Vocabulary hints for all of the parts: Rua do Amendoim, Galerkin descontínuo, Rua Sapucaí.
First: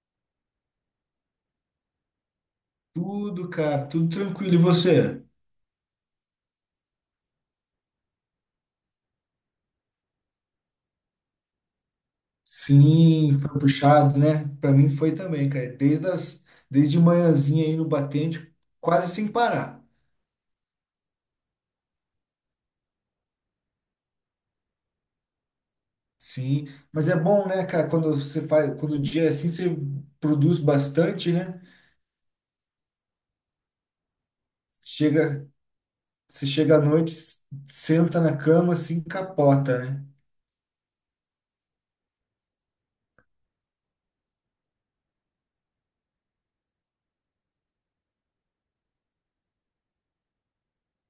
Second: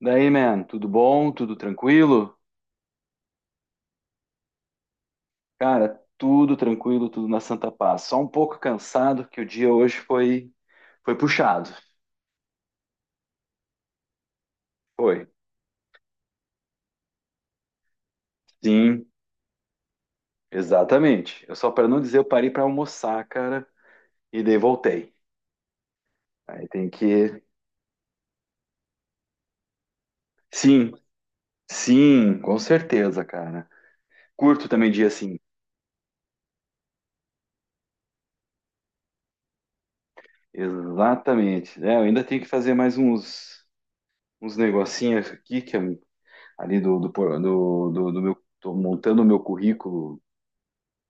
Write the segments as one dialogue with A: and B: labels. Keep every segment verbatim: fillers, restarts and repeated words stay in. A: Daí, man, tudo bom? Tudo tranquilo?
B: Tudo, cara, tudo tranquilo. E você?
A: Cara, tudo tranquilo, tudo na santa paz. Só um pouco cansado que o dia hoje foi foi puxado.
B: Sim, foi puxado, né? Pra mim foi
A: Foi.
B: também, cara. Desde as, desde manhãzinha aí no batente,
A: Sim,
B: quase sem parar.
A: exatamente. Eu só para não dizer, eu parei para almoçar, cara, e daí voltei.
B: Sim,
A: Aí tem que.
B: mas é bom, né, cara? Quando você faz, quando o dia é assim, você produz
A: Sim,
B: bastante, né?
A: sim, com certeza, cara. Curto também dia assim.
B: Chega, Você chega à noite, senta na cama, assim, capota, né?
A: Exatamente. É, eu ainda tenho que fazer mais uns uns negocinhos aqui que é ali do do, por- do, do, do meu tô montando o meu currículo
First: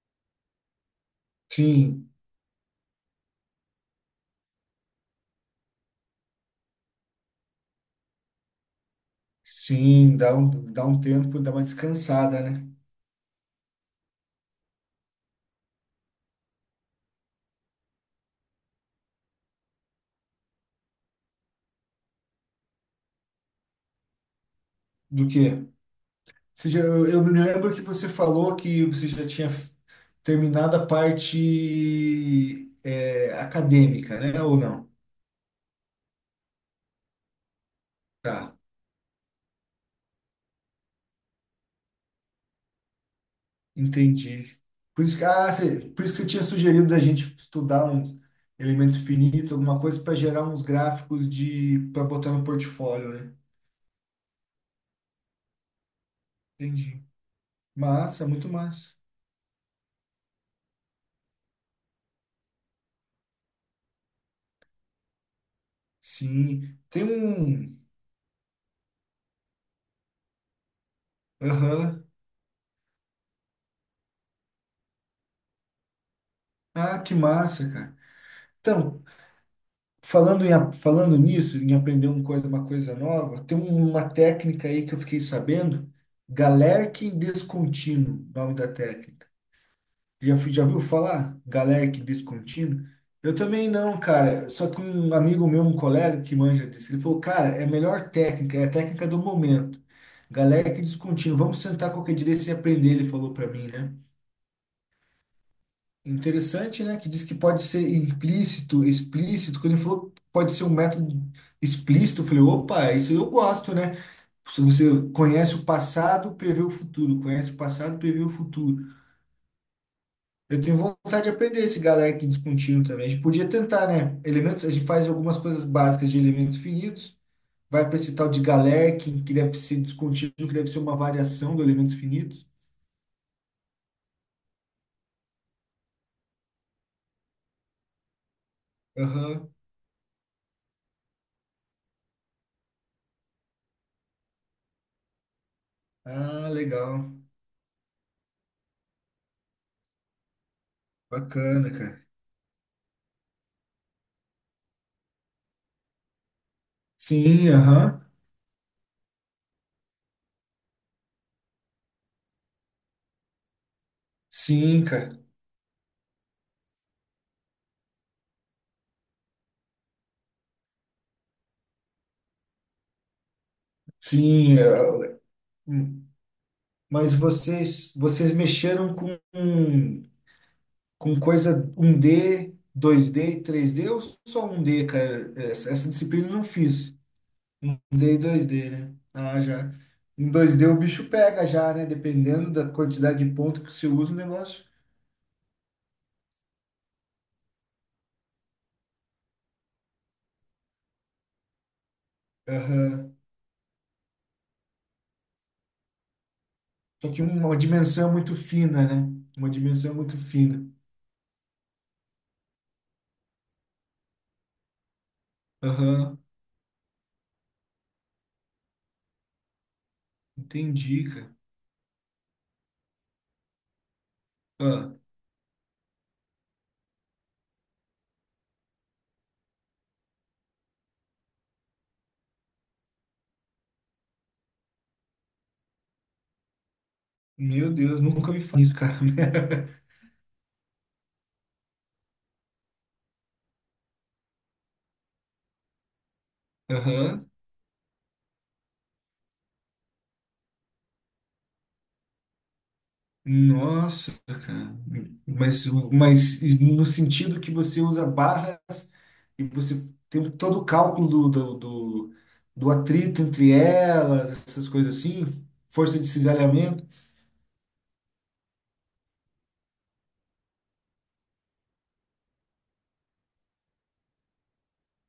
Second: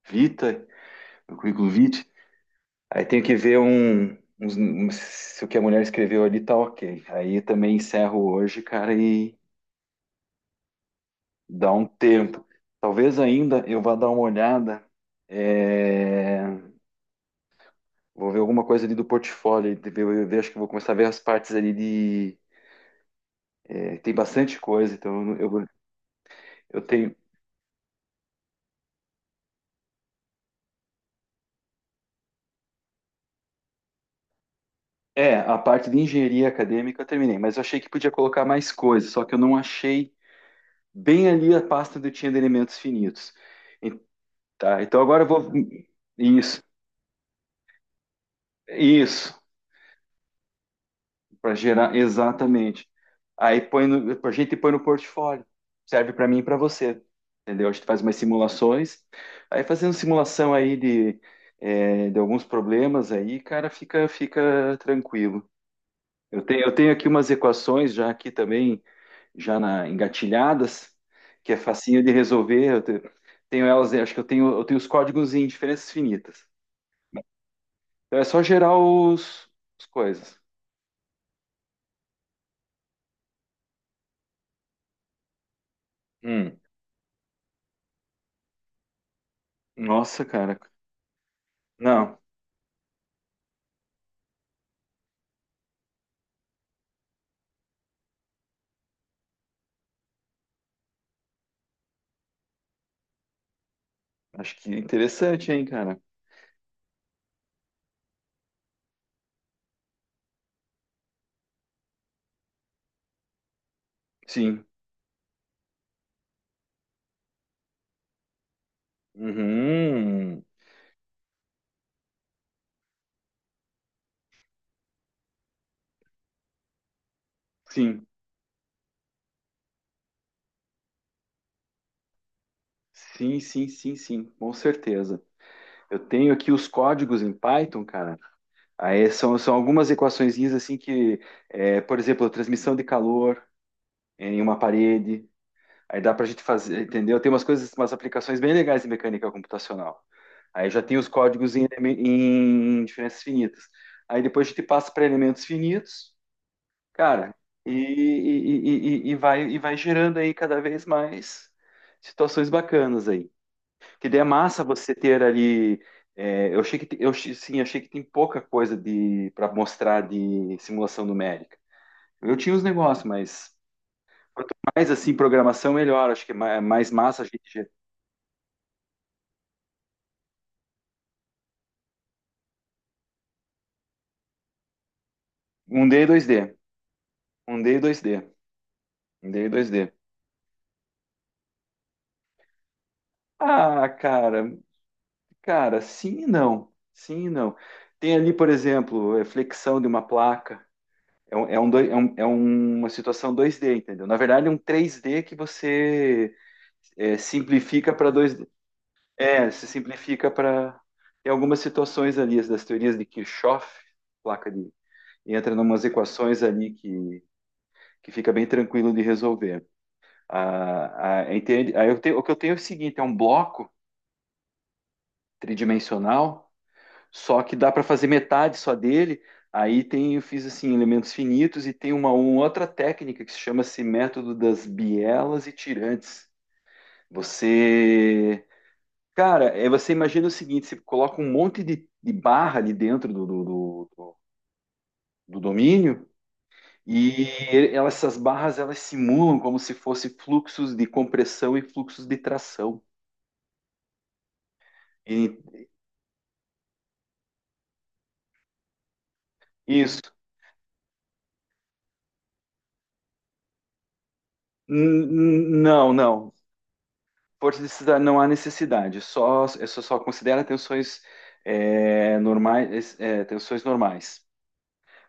A: Vita o currículo vitae.
B: Sim,
A: Aí tenho que ver um, uns- um- se o que a mulher escreveu ali tá ok. Aí também encerro hoje, cara, e
B: sim, dá um, dá um tempo, dá uma
A: dá um
B: descansada,
A: tempo.
B: né?
A: Talvez ainda eu vá dar uma olhada. É, vou ver alguma coisa ali do portfólio. De ver- Eu, ver- Acho que vou começar a ver as partes ali de. É, tem bastante coisa,
B: Do
A: então
B: quê?
A: eu, eu,
B: Você
A: eu
B: já- eu,
A: tenho.
B: eu me lembro que você falou que você já tinha f- terminado a parte é, acadêmica, né? Ou não?
A: É, a parte de engenharia acadêmica eu terminei, mas eu achei que podia colocar
B: Tá,
A: mais coisas, só que eu não achei bem ali a pasta onde eu tinha de elementos finitos.
B: entendi.
A: Tá, então
B: Por isso
A: agora
B: que,
A: eu vou.
B: ah, você, por isso que você tinha
A: Isso,
B: sugerido da gente estudar uns elementos
A: isso,
B: finitos, alguma coisa para gerar uns gráficos
A: para
B: de
A: gerar,
B: para botar no
A: exatamente.
B: portfólio, né?
A: Aí põe no, a gente põe no portfólio, serve para mim e para você,
B: Entendi.
A: entendeu? A gente faz umas
B: Massa, muito massa.
A: simulações, aí fazendo simulação aí de, é, de alguns problemas aí, cara, fica, fica tranquilo. Eu tenho, eu
B: Sim,
A: tenho
B: tem
A: aqui umas
B: um.
A: equações já aqui também, já na, engatilhadas, que é facinho
B: Aham.
A: de resolver. Eu te- tenho elas, acho que eu tenho, eu tenho os códigos em diferenças finitas.
B: Ah, que massa, cara.
A: Então é só gerar
B: Então,
A: os, as coisas.
B: Falando em, a- falando nisso, em aprender uma coisa, uma coisa nova, tem um, uma técnica aí que eu fiquei sabendo,
A: Hum.
B: Galerkin descontínuo, nome da técnica.
A: Nossa,
B: Já, fui-
A: cara.
B: já viu falar? Galerkin
A: Não,
B: descontínuo? Eu também não, cara. Só que um amigo meu, um colega que manja disso, ele falou, cara, é a melhor técnica, é a técnica do momento. Galerkin descontínuo. Vamos sentar qualquer dia desse e aprender, ele falou para mim, né?
A: acho que é interessante, hein, cara.
B: Interessante, né? Que diz que pode ser implícito, explícito. Quando ele falou que pode ser um método explícito, eu falei, opa, isso eu gosto, né? Se
A: Sim.
B: você conhece o passado, prevê o futuro. Conhece o passado, prevê o futuro.
A: Uhum.
B: Eu tenho vontade de aprender esse galera que descontínuo também. A gente podia tentar, né? Elementos, a gente faz algumas coisas básicas de elementos finitos, vai para
A: Sim.
B: esse tal de Galerkin, que deve ser descontínuo, que deve ser uma variação do elementos finitos.
A: Sim, sim, sim, sim, com certeza. Eu tenho aqui os códigos em Python, cara. Aí são,
B: Aham.
A: são algumas equaçõezinhas assim que, é, por exemplo, a transmissão de calor em uma parede. Aí dá para a gente
B: Ah,
A: fazer, entendeu?
B: legal.
A: Tem umas coisas, umas aplicações bem legais em mecânica computacional. Aí já tem os códigos em,
B: Bacana,
A: eleme-
B: cara.
A: em diferenças finitas. Aí depois a gente passa para elementos finitos, cara,
B: Sim,
A: e,
B: aham.
A: e, e, e- e vai, e vai gerando aí cada vez mais situações bacanas aí. Que daí é massa
B: Sim,
A: você
B: cara.
A: ter ali. É, eu achei que te- eu achei- sim, achei que tem pouca coisa de para mostrar de simulação numérica. Eu tinha os negócios, mas quanto
B: Sim.
A: mais assim
B: Eh,
A: programação,
B: hum.
A: melhor. Acho que é ma- é mais
B: Mas
A: massa a gente.
B: vocês, vocês mexeram com, com coisa um d dois d e três d ou só um d, cara? Essa,
A: Um
B: essa
A: d e dois
B: disciplina eu não
A: d
B: fiz.
A: um d
B: Um
A: e dois
B: d e
A: d
B: dois d, né?
A: um
B: Ah,
A: d e dois
B: já.
A: d.
B: Em dois d o bicho pega já, né? Dependendo da quantidade de ponto que você
A: Ah,
B: usa o
A: cara,
B: negócio.
A: cara, sim e não. Sim e não. Tem ali, por exemplo, é, flexão de uma placa. É, um, é, um doi- é um- é um, uma
B: Aham.
A: situação dois d, entendeu? Na verdade, é um três d que você
B: Só
A: é,
B: que uma
A: simplifica
B: dimensão
A: para
B: é muito
A: dois d.
B: fina, né?
A: É,
B: Uma
A: se
B: dimensão é muito
A: simplifica
B: fina.
A: para. Tem algumas situações ali, as das teorias de Kirchhoff, placa de. Entra em umas
B: Aham.
A: equações ali que, que fica bem tranquilo de resolver.
B: Entendi,
A: A,
B: cara.
A: a, entende? Aí eu tenho, o que eu tenho é o seguinte: é um bloco
B: Ah,
A: tridimensional, só que dá para fazer metade só dele. Aí tem, eu fiz assim, elementos finitos e tem uma, uma outra técnica que se chama-se método das bielas e tirantes.
B: meu Deus, nunca me
A: Você.
B: falar isso, cara.
A: Cara, é, você imagina o seguinte: você coloca um monte de, de barra ali dentro do, do, do, do domínio. E
B: Aham.
A: elas, essas barras elas simulam como se fossem fluxos de compressão e fluxos de tração.
B: Nossa, cara.
A: E
B: Mas, mas no sentido que você usa barras e você
A: isso.
B: tem todo o cálculo do, do, do, do atrito entre elas, essas coisas assim,
A: N- Não,
B: força de
A: não.
B: cisalhamento.
A: Força de cidade não há necessidade. É só, isso só considera tensões é, normais, é, é, tensões normais.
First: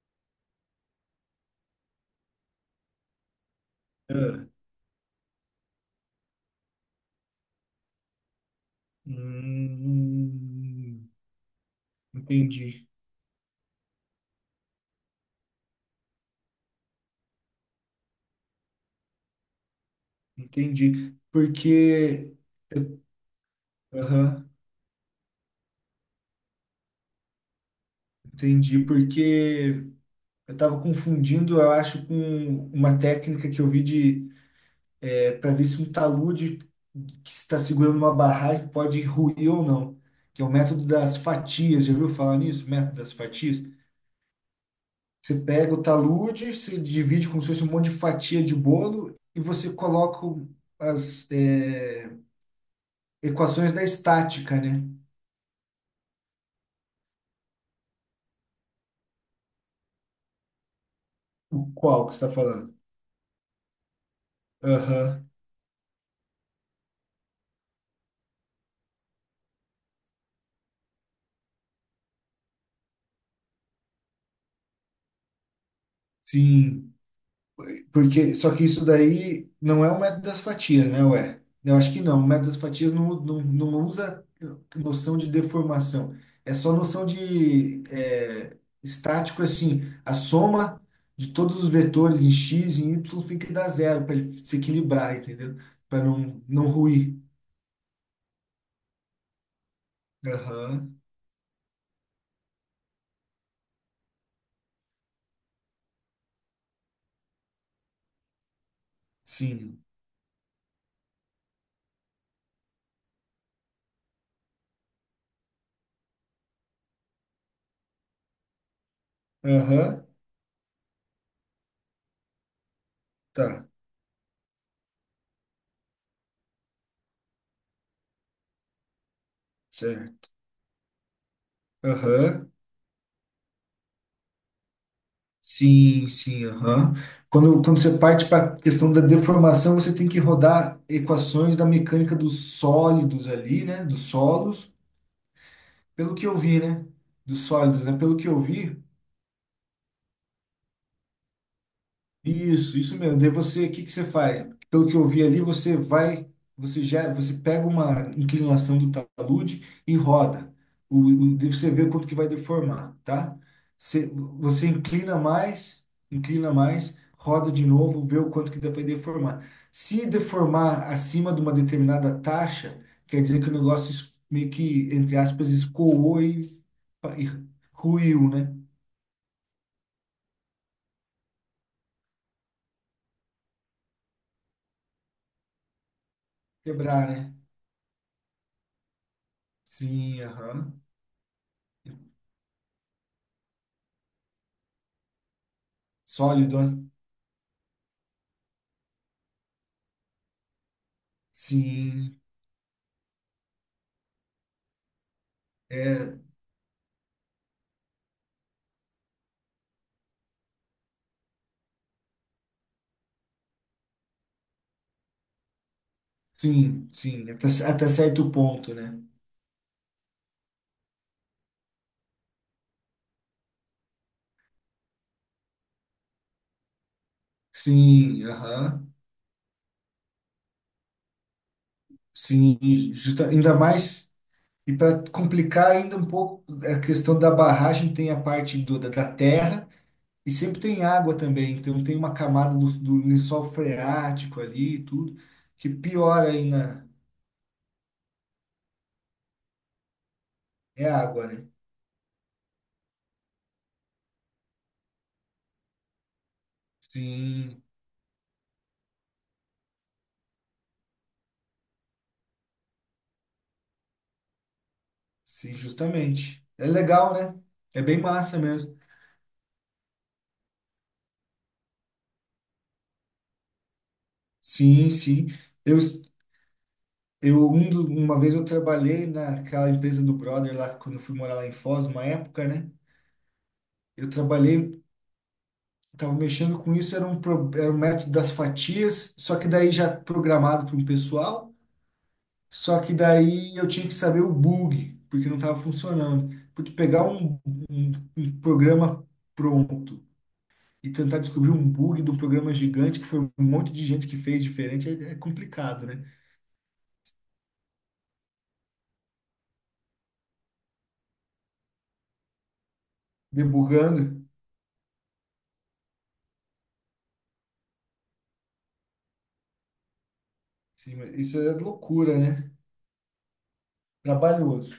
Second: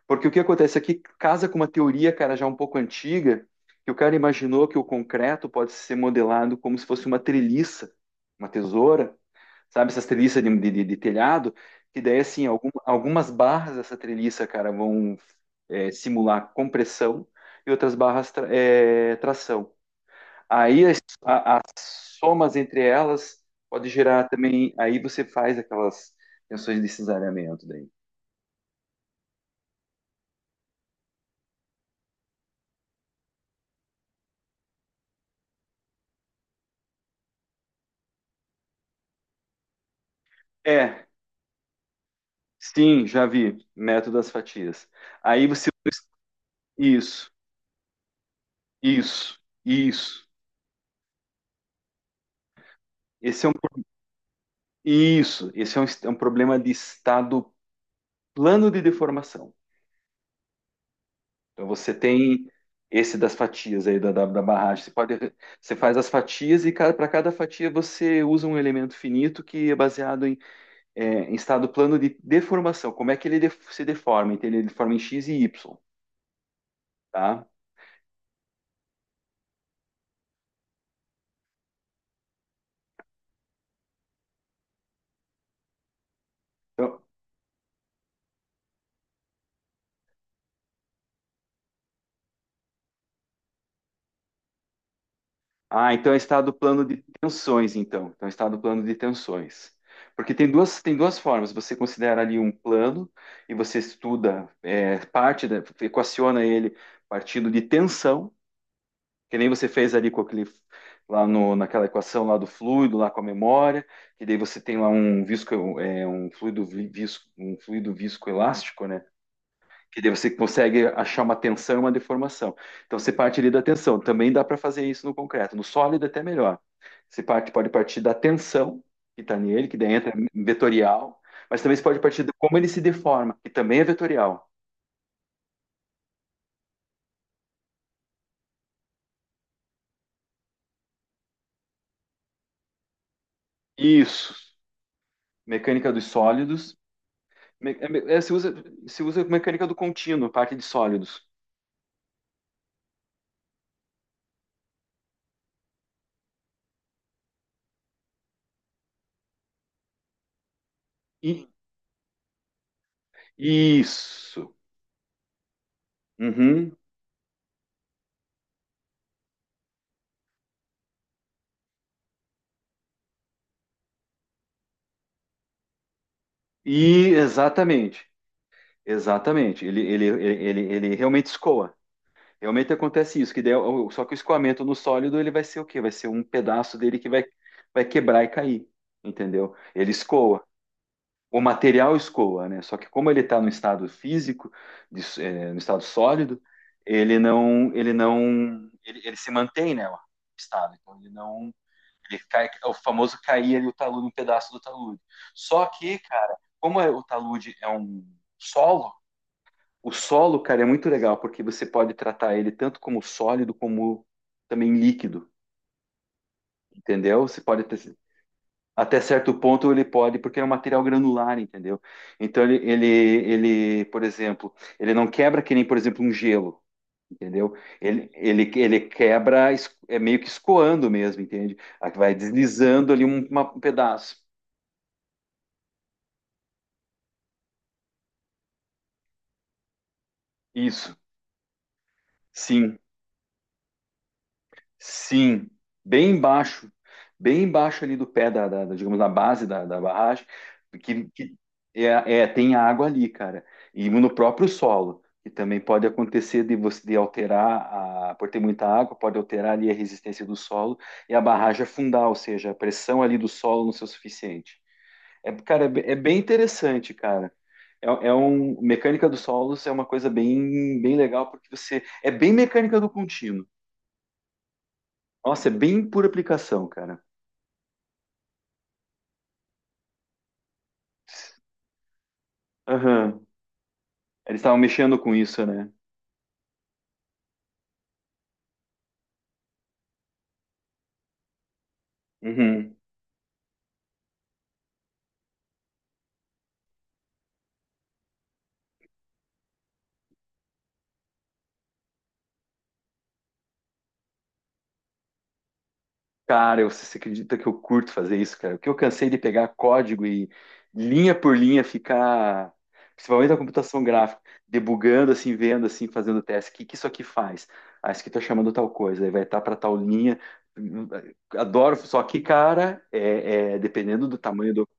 A: Porque o que acontece aqui casa com uma teoria, cara, já um pouco antiga, que o cara
B: Ah,
A: imaginou que o concreto pode ser modelado como se fosse uma treliça, uma tesoura, sabe? Essas treliças de, de- de
B: hum,
A: telhado, que daí, assim, algum-
B: entendi,
A: algumas barras dessa treliça, cara, vão é, simular compressão e outras barras tra- é, tração. Aí
B: entendi.
A: a, a-
B: Porque,
A: somas entre elas pode gerar
B: aham,
A: também. Aí você faz aquelas tensões de cesareamento daí.
B: entendi, porque eu estava confundindo, eu acho, com uma técnica que eu vi de para ver se um talude que está segurando uma barragem pode ruir ou não, que é o método
A: É,
B: das fatias. Já ouviu falar nisso? Método
A: sim,
B: das
A: já vi.
B: fatias?
A: Método das fatias.
B: Você
A: Aí você.
B: pega o talude, se divide
A: Isso,
B: como se fosse um monte de fatia de bolo
A: isso,
B: e você coloca
A: isso.
B: o- as é,
A: Esse é um,
B: equações da estática, né?
A: isso, esse é um, é um problema de estado plano de deformação. Então
B: O
A: você
B: qual que você está
A: tem
B: falando?
A: esse das fatias aí da, da, da barragem. Você pode,
B: Aham,
A: você faz as fatias e para cada fatia você usa um elemento finito que é baseado é, em estado plano de deformação. Como é que ele def- se deforma? Então, ele deforma em xis e ípsilon,
B: sim.
A: tá?
B: Porque, só que isso daí não é o método das fatias, né, ué? Eu acho que não. O método das fatias não, não, não usa noção de deformação. É só
A: Então,
B: noção de é, estático, é assim, a soma de todos os vetores em x e em y tem que dar zero para ele se equilibrar, entendeu?
A: ah,
B: Para
A: então é
B: não,
A: estado
B: não
A: plano de
B: ruir.
A: tensões, então. Então, é estado plano de tensões. Porque tem duas, tem
B: Aham,
A: duas formas. Você considera ali um plano e você estuda é, parte, da, equaciona ele partindo de tensão, que nem você
B: sim.
A: fez ali com aquele, lá no, naquela equação lá do fluido, lá com a memória, que daí você tem lá um visco, é, um fluido vi- visco, um fluido viscoelástico, né? Que
B: Aham,
A: daí você consegue achar uma tensão e uma deformação. Então você parte ali da
B: tá,
A: tensão. Também dá para fazer isso no concreto. No sólido é até melhor. Você parte, pode partir da tensão que está nele, que daí entra
B: certo.
A: em vetorial, mas também você pode partir de
B: Aham.
A: como ele se deforma, que também é vetorial.
B: Sim, sim, aham. Quando, quando você parte para a questão da deformação, você tem que rodar equações da mecânica dos sólidos ali, né? Dos
A: Isso.
B: solos,
A: Mecânica dos
B: pelo que eu vi,
A: sólidos.
B: né? Dos
A: Me-
B: sólidos, né?
A: é
B: Pelo
A: é,
B: que
A: se
B: eu
A: usa,
B: vi,
A: Se usa mecânica do contínuo, parte de sólidos.
B: Isso, isso mesmo. Daí você, o que que você faz? Pelo que eu vi ali, você vai, você já, você pega uma inclinação do talude e roda. O, o,
A: E,
B: daí você vê quanto que vai deformar, tá? Você,
A: isso.
B: você inclina mais, inclina
A: Uhum.
B: mais, roda de novo, vê o quanto que vai deformar. Se deformar acima de uma determinada taxa, quer dizer que o negócio es- meio que, entre aspas, escoou e,
A: E
B: e
A: exatamente.
B: ruiu, né?
A: Exatamente. Ele, ele, ele, ele, ele realmente escoa. Realmente acontece isso, que daí, o- só que o escoamento no sólido ele vai ser o quê? Vai ser um pedaço dele que
B: Quebrar,
A: vai,
B: né?
A: vai quebrar e cair, entendeu? Ele
B: Sim,
A: escoa.
B: aham.
A: O material escoa, né? Só que como ele está no estado físico, de s- eh, no estado sólido,
B: Sólido, né?
A: ele não, ele não, ele, ele se mantém, né? O estado. Então ele não,
B: Sim,
A: ele cai, é o famoso cair ali o talude, um pedaço do talude. Só que,
B: é,
A: cara, como é- o talude é um solo, o solo, cara, é muito legal, porque você pode tratar ele tanto como sólido, como também líquido,
B: sim,
A: entendeu?
B: sim,
A: Você
B: até,
A: pode
B: até
A: ter-
B: certo ponto, né?
A: até certo ponto ele pode, porque é um material granular, entendeu? Então ele, ele, ele, por exemplo, ele não quebra que nem, por exemplo, um gelo, entendeu? Ele,
B: Sim,
A: ele, ele
B: aham,
A: quebra, es- é meio que escoando mesmo, entende? Aí vai
B: sim,
A: deslizando ali um,
B: justa,
A: uma-
B: ainda
A: um
B: mais,
A: pedaço.
B: e para complicar ainda um pouco, a questão da barragem tem a parte do, da, da terra e sempre tem
A: Isso,
B: água também, então tem uma camada do,
A: sim.
B: do lençol freático ali e tudo,
A: Sim,
B: que
A: bem
B: piora
A: embaixo,
B: ainda,
A: bem embaixo ali do pé da, da- da- digamos, na base da, da barragem,
B: é
A: que,
B: água,
A: que
B: né?
A: é, é, tem água ali, cara, e no próprio solo, que também pode acontecer de você de alterar,
B: Sim,
A: a, por ter muita água, pode alterar ali a resistência do solo e a barragem afundar, ou seja, a pressão ali do solo não ser o suficiente. É,
B: sim,
A: cara, é, be- é bem
B: justamente. É
A: interessante,
B: legal,
A: cara.
B: né? É
A: É,
B: bem
A: é
B: massa
A: um,
B: mesmo.
A: mecânica dos solos é uma coisa bem, bem legal, porque você, é bem mecânica do contínuo.
B: Sim, sim.
A: Nossa, é
B: Eu,
A: bem por aplicação, cara.
B: Eu, um do- uma vez eu trabalhei naquela empresa do brother lá, quando eu fui morar lá em Foz, uma época, né?
A: Aham.
B: Eu
A: Eles estavam
B: trabalhei,
A: mexendo com isso, né?
B: tava mexendo com isso, era um, pro- era um método das fatias, só que daí já programado para um pessoal,
A: Uhum.
B: só que daí eu tinha que saber o bug, porque não estava funcionando. Porque pegar um, um, um programa pronto e tentar descobrir um bug de um programa gigante, que foi um monte de gente que fez diferente, é, é complicado, né?
A: Cara, eu- você acredita que eu curto fazer isso, cara? Porque eu cansei de pegar código e linha por linha ficar, principalmente a computação gráfica,
B: Debugando,
A: debugando assim, vendo assim, fazendo teste. O que que isso aqui faz? Ah, isso aqui tá chamando tal coisa, aí vai estar para tal linha.
B: sim, mas isso é
A: Adoro, só
B: loucura,
A: que,
B: né?
A: cara, é, é, dependendo do tamanho do,
B: Trabalhoso.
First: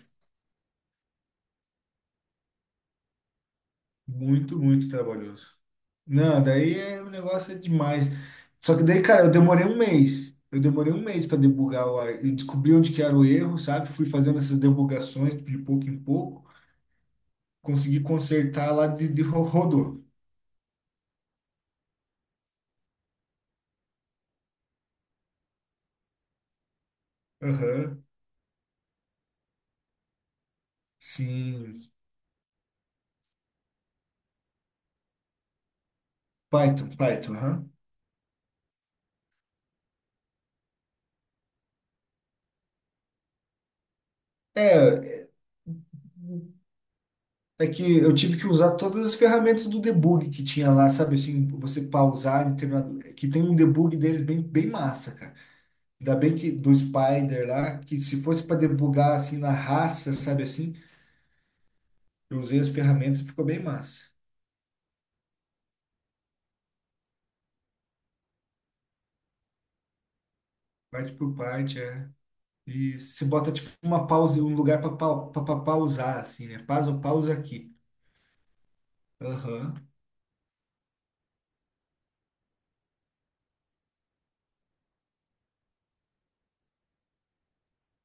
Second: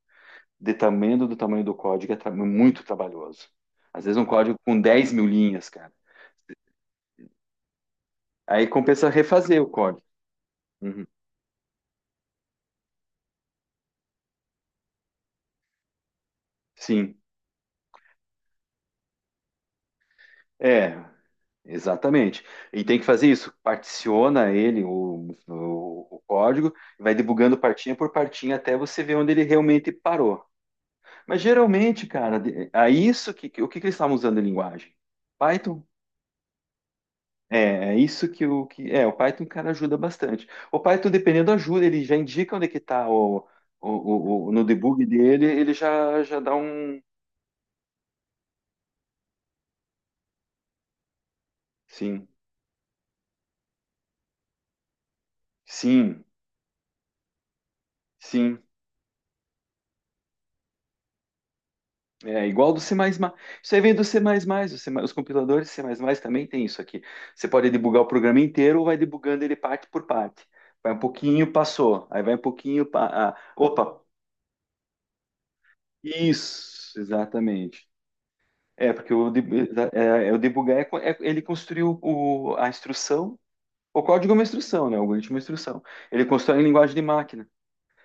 A: dependendo do tamanho do código, é tra- muito trabalhoso. Às vezes um código
B: Muito,
A: com
B: muito
A: dez mil
B: trabalhoso.
A: linhas, cara.
B: Não, daí é, o negócio é demais.
A: Aí
B: Só que daí,
A: compensa
B: cara, eu
A: refazer
B: demorei
A: o
B: um
A: código.
B: mês. Eu demorei um
A: Uhum.
B: mês para debugar o ar. Eu descobri onde que era o erro, sabe? Fui fazendo essas debugações de pouco em pouco.
A: Sim,
B: Consegui consertar lá, de, de ro- rodou.
A: é, exatamente. E tem que fazer isso, particiona ele, o, o, o código, vai debugando partinha
B: Aham.
A: por partinha até você ver onde ele realmente parou. Mas
B: Sim.
A: geralmente, cara, de- a isso que, que- o que, que eles estavam usando em linguagem? Python?
B: Python, Python, aham.
A: É, é isso que o que é, o Python, cara, ajuda bastante. O Python, dependendo, ajuda, ele já indica onde é que está o, o, o, o- no debug
B: É,
A: dele, ele já, já dá um.
B: é que eu tive que usar todas as ferramentas do debug que tinha lá, sabe? Assim, você
A: Sim,
B: pausar, determinado, que tem um debug deles bem, bem massa, cara. Ainda
A: sim,
B: bem que do Spider lá, que se fosse para
A: sim.
B: debugar assim na raça, sabe assim, eu
A: É
B: usei as
A: igual do
B: ferramentas e
A: C mais mais.
B: ficou bem
A: Isso aí vem do
B: massa.
A: C mais mais, o C mais mais, os compiladores C mais mais também tem isso aqui. Você pode debugar o programa inteiro ou vai debugando ele parte por parte. Vai um
B: Parte por
A: pouquinho,
B: parte,
A: passou.
B: é.
A: Aí vai um pouquinho,
B: E
A: pa-
B: se
A: ah,
B: bota tipo
A: opa,
B: uma pausa, um lugar para pa, pa- pa- pausar, assim, né?
A: isso,
B: Pausa, pausa aqui.
A: exatamente. É, porque o, deb-
B: Aham.
A: é, é, o debugar é, co- é- ele construiu o, a instrução, o código é uma instrução, né? O algoritmo é uma instrução. Ele constrói em linguagem de máquina.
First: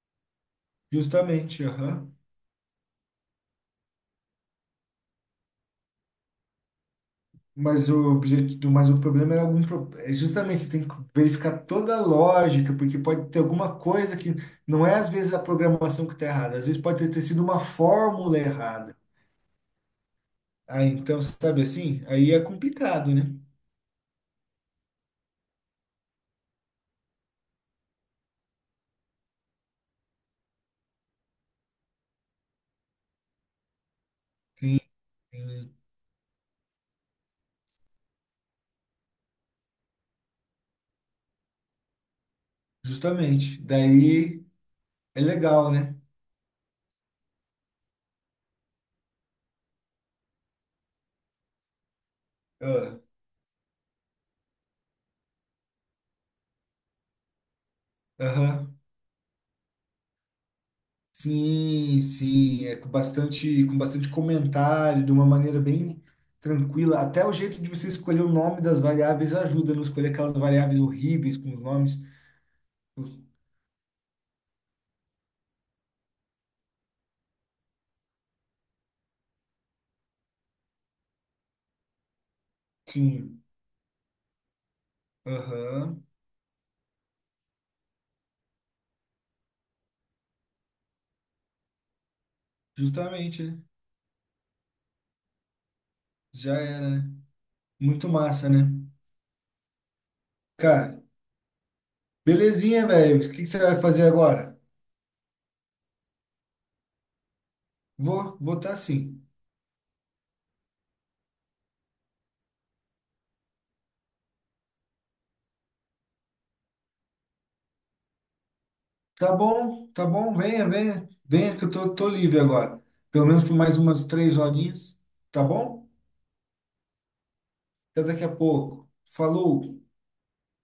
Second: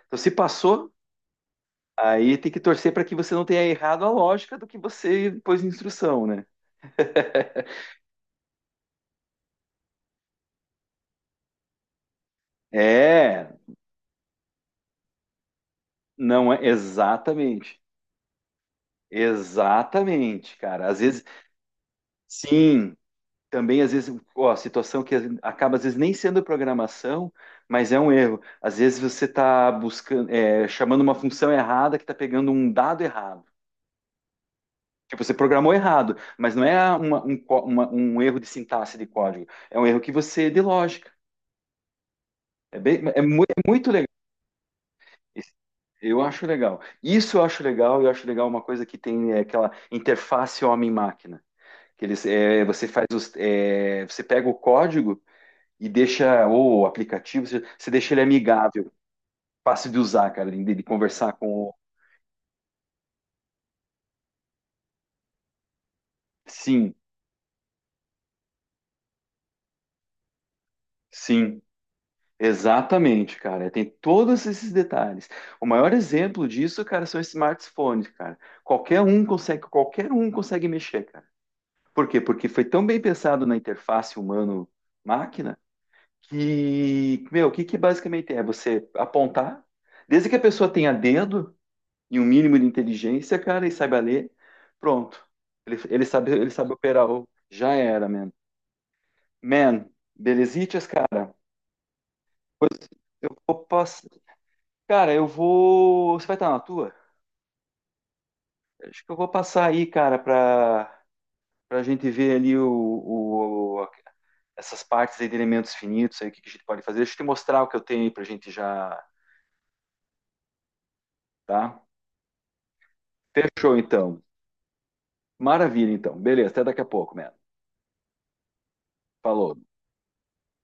A: Então, se passou,
B: Justamente, aham.
A: aí tem que torcer para que você não tenha errado a lógica do que você pôs em instrução, né?
B: Mas o objetivo, mas o problema era algum pro- é justamente, você tem que verificar toda a lógica, porque pode ter
A: É,
B: alguma coisa que não é às vezes a programação que está
A: não
B: errada,
A: é
B: às vezes pode ter ter sido uma
A: exatamente,
B: fórmula errada.
A: exatamente,
B: Ah,
A: cara. Às
B: então,
A: vezes,
B: sabe assim? Aí é
A: sim,
B: complicado, né?
A: também às vezes, ó, situação que acaba às vezes nem sendo programação, mas é um erro. Às vezes você está buscando, é, chamando uma função errada que está pegando um dado errado.
B: Sim,
A: Tipo, você programou
B: sim,
A: errado, mas não é uma- um, có- uma- um erro de sintaxe de código, é um erro que você de lógica. É bem, é, mu-
B: justamente.
A: é muito legal.
B: Daí é
A: Isso.
B: legal, né?
A: Eu acho legal. Isso eu acho legal. Eu acho legal uma coisa que tem é, aquela interface homem-máquina. Que eles, é, você
B: Ah,
A: faz os, é, Você pega o código e deixa, ou o aplicativo, você, você deixa ele
B: Aham.
A: amigável, fácil de usar, cara, de, de conversar com o.
B: Sim, sim. É com bastante, com bastante comentário, de uma maneira bem
A: Sim,
B: tranquila. Até o jeito de você escolher o nome das variáveis ajuda a não escolher aquelas variáveis horríveis com os
A: sim,
B: nomes.
A: exatamente, cara. Tem todos esses detalhes. O maior exemplo disso, cara, são os smartphones, cara. Qualquer um consegue, qualquer um consegue mexer, cara. Por quê? Porque foi tão bem
B: Sim.
A: pensado na interface humano-máquina
B: Aham.
A: que, meu, o que que basicamente é? Você apontar, desde que a pessoa tenha dedo, e um mínimo de inteligência,
B: Justamente, né?
A: cara, e saiba ler, pronto. Ele, ele sabe, ele
B: Já
A: sabe
B: era,
A: operar.
B: né?
A: o- Já era,
B: Muito
A: man.
B: massa, né?
A: Man, belezitas,
B: Cara,
A: cara. Pois,
B: belezinha, velho. O que que você
A: vou
B: vai fazer
A: pass-
B: agora?
A: cara, eu vou. Você vai estar na tua?
B: Vou, vou tá
A: Acho que eu
B: sim.
A: vou passar aí, cara, pra, pra gente ver ali o, o- a- essas partes aí de elementos finitos aí, o que que a gente pode fazer. Deixa eu te mostrar o que eu tenho aí pra gente já,
B: Tá bom, tá bom, venha, venha, venha que eu
A: tá?
B: tô, tô livre agora. Pelo menos por
A: Fechou,
B: mais umas
A: então.
B: três horinhas, tá bom?
A: Maravilha, então. Beleza, até daqui a pouco, man.
B: Até daqui a pouco.
A: Falou.
B: Falou!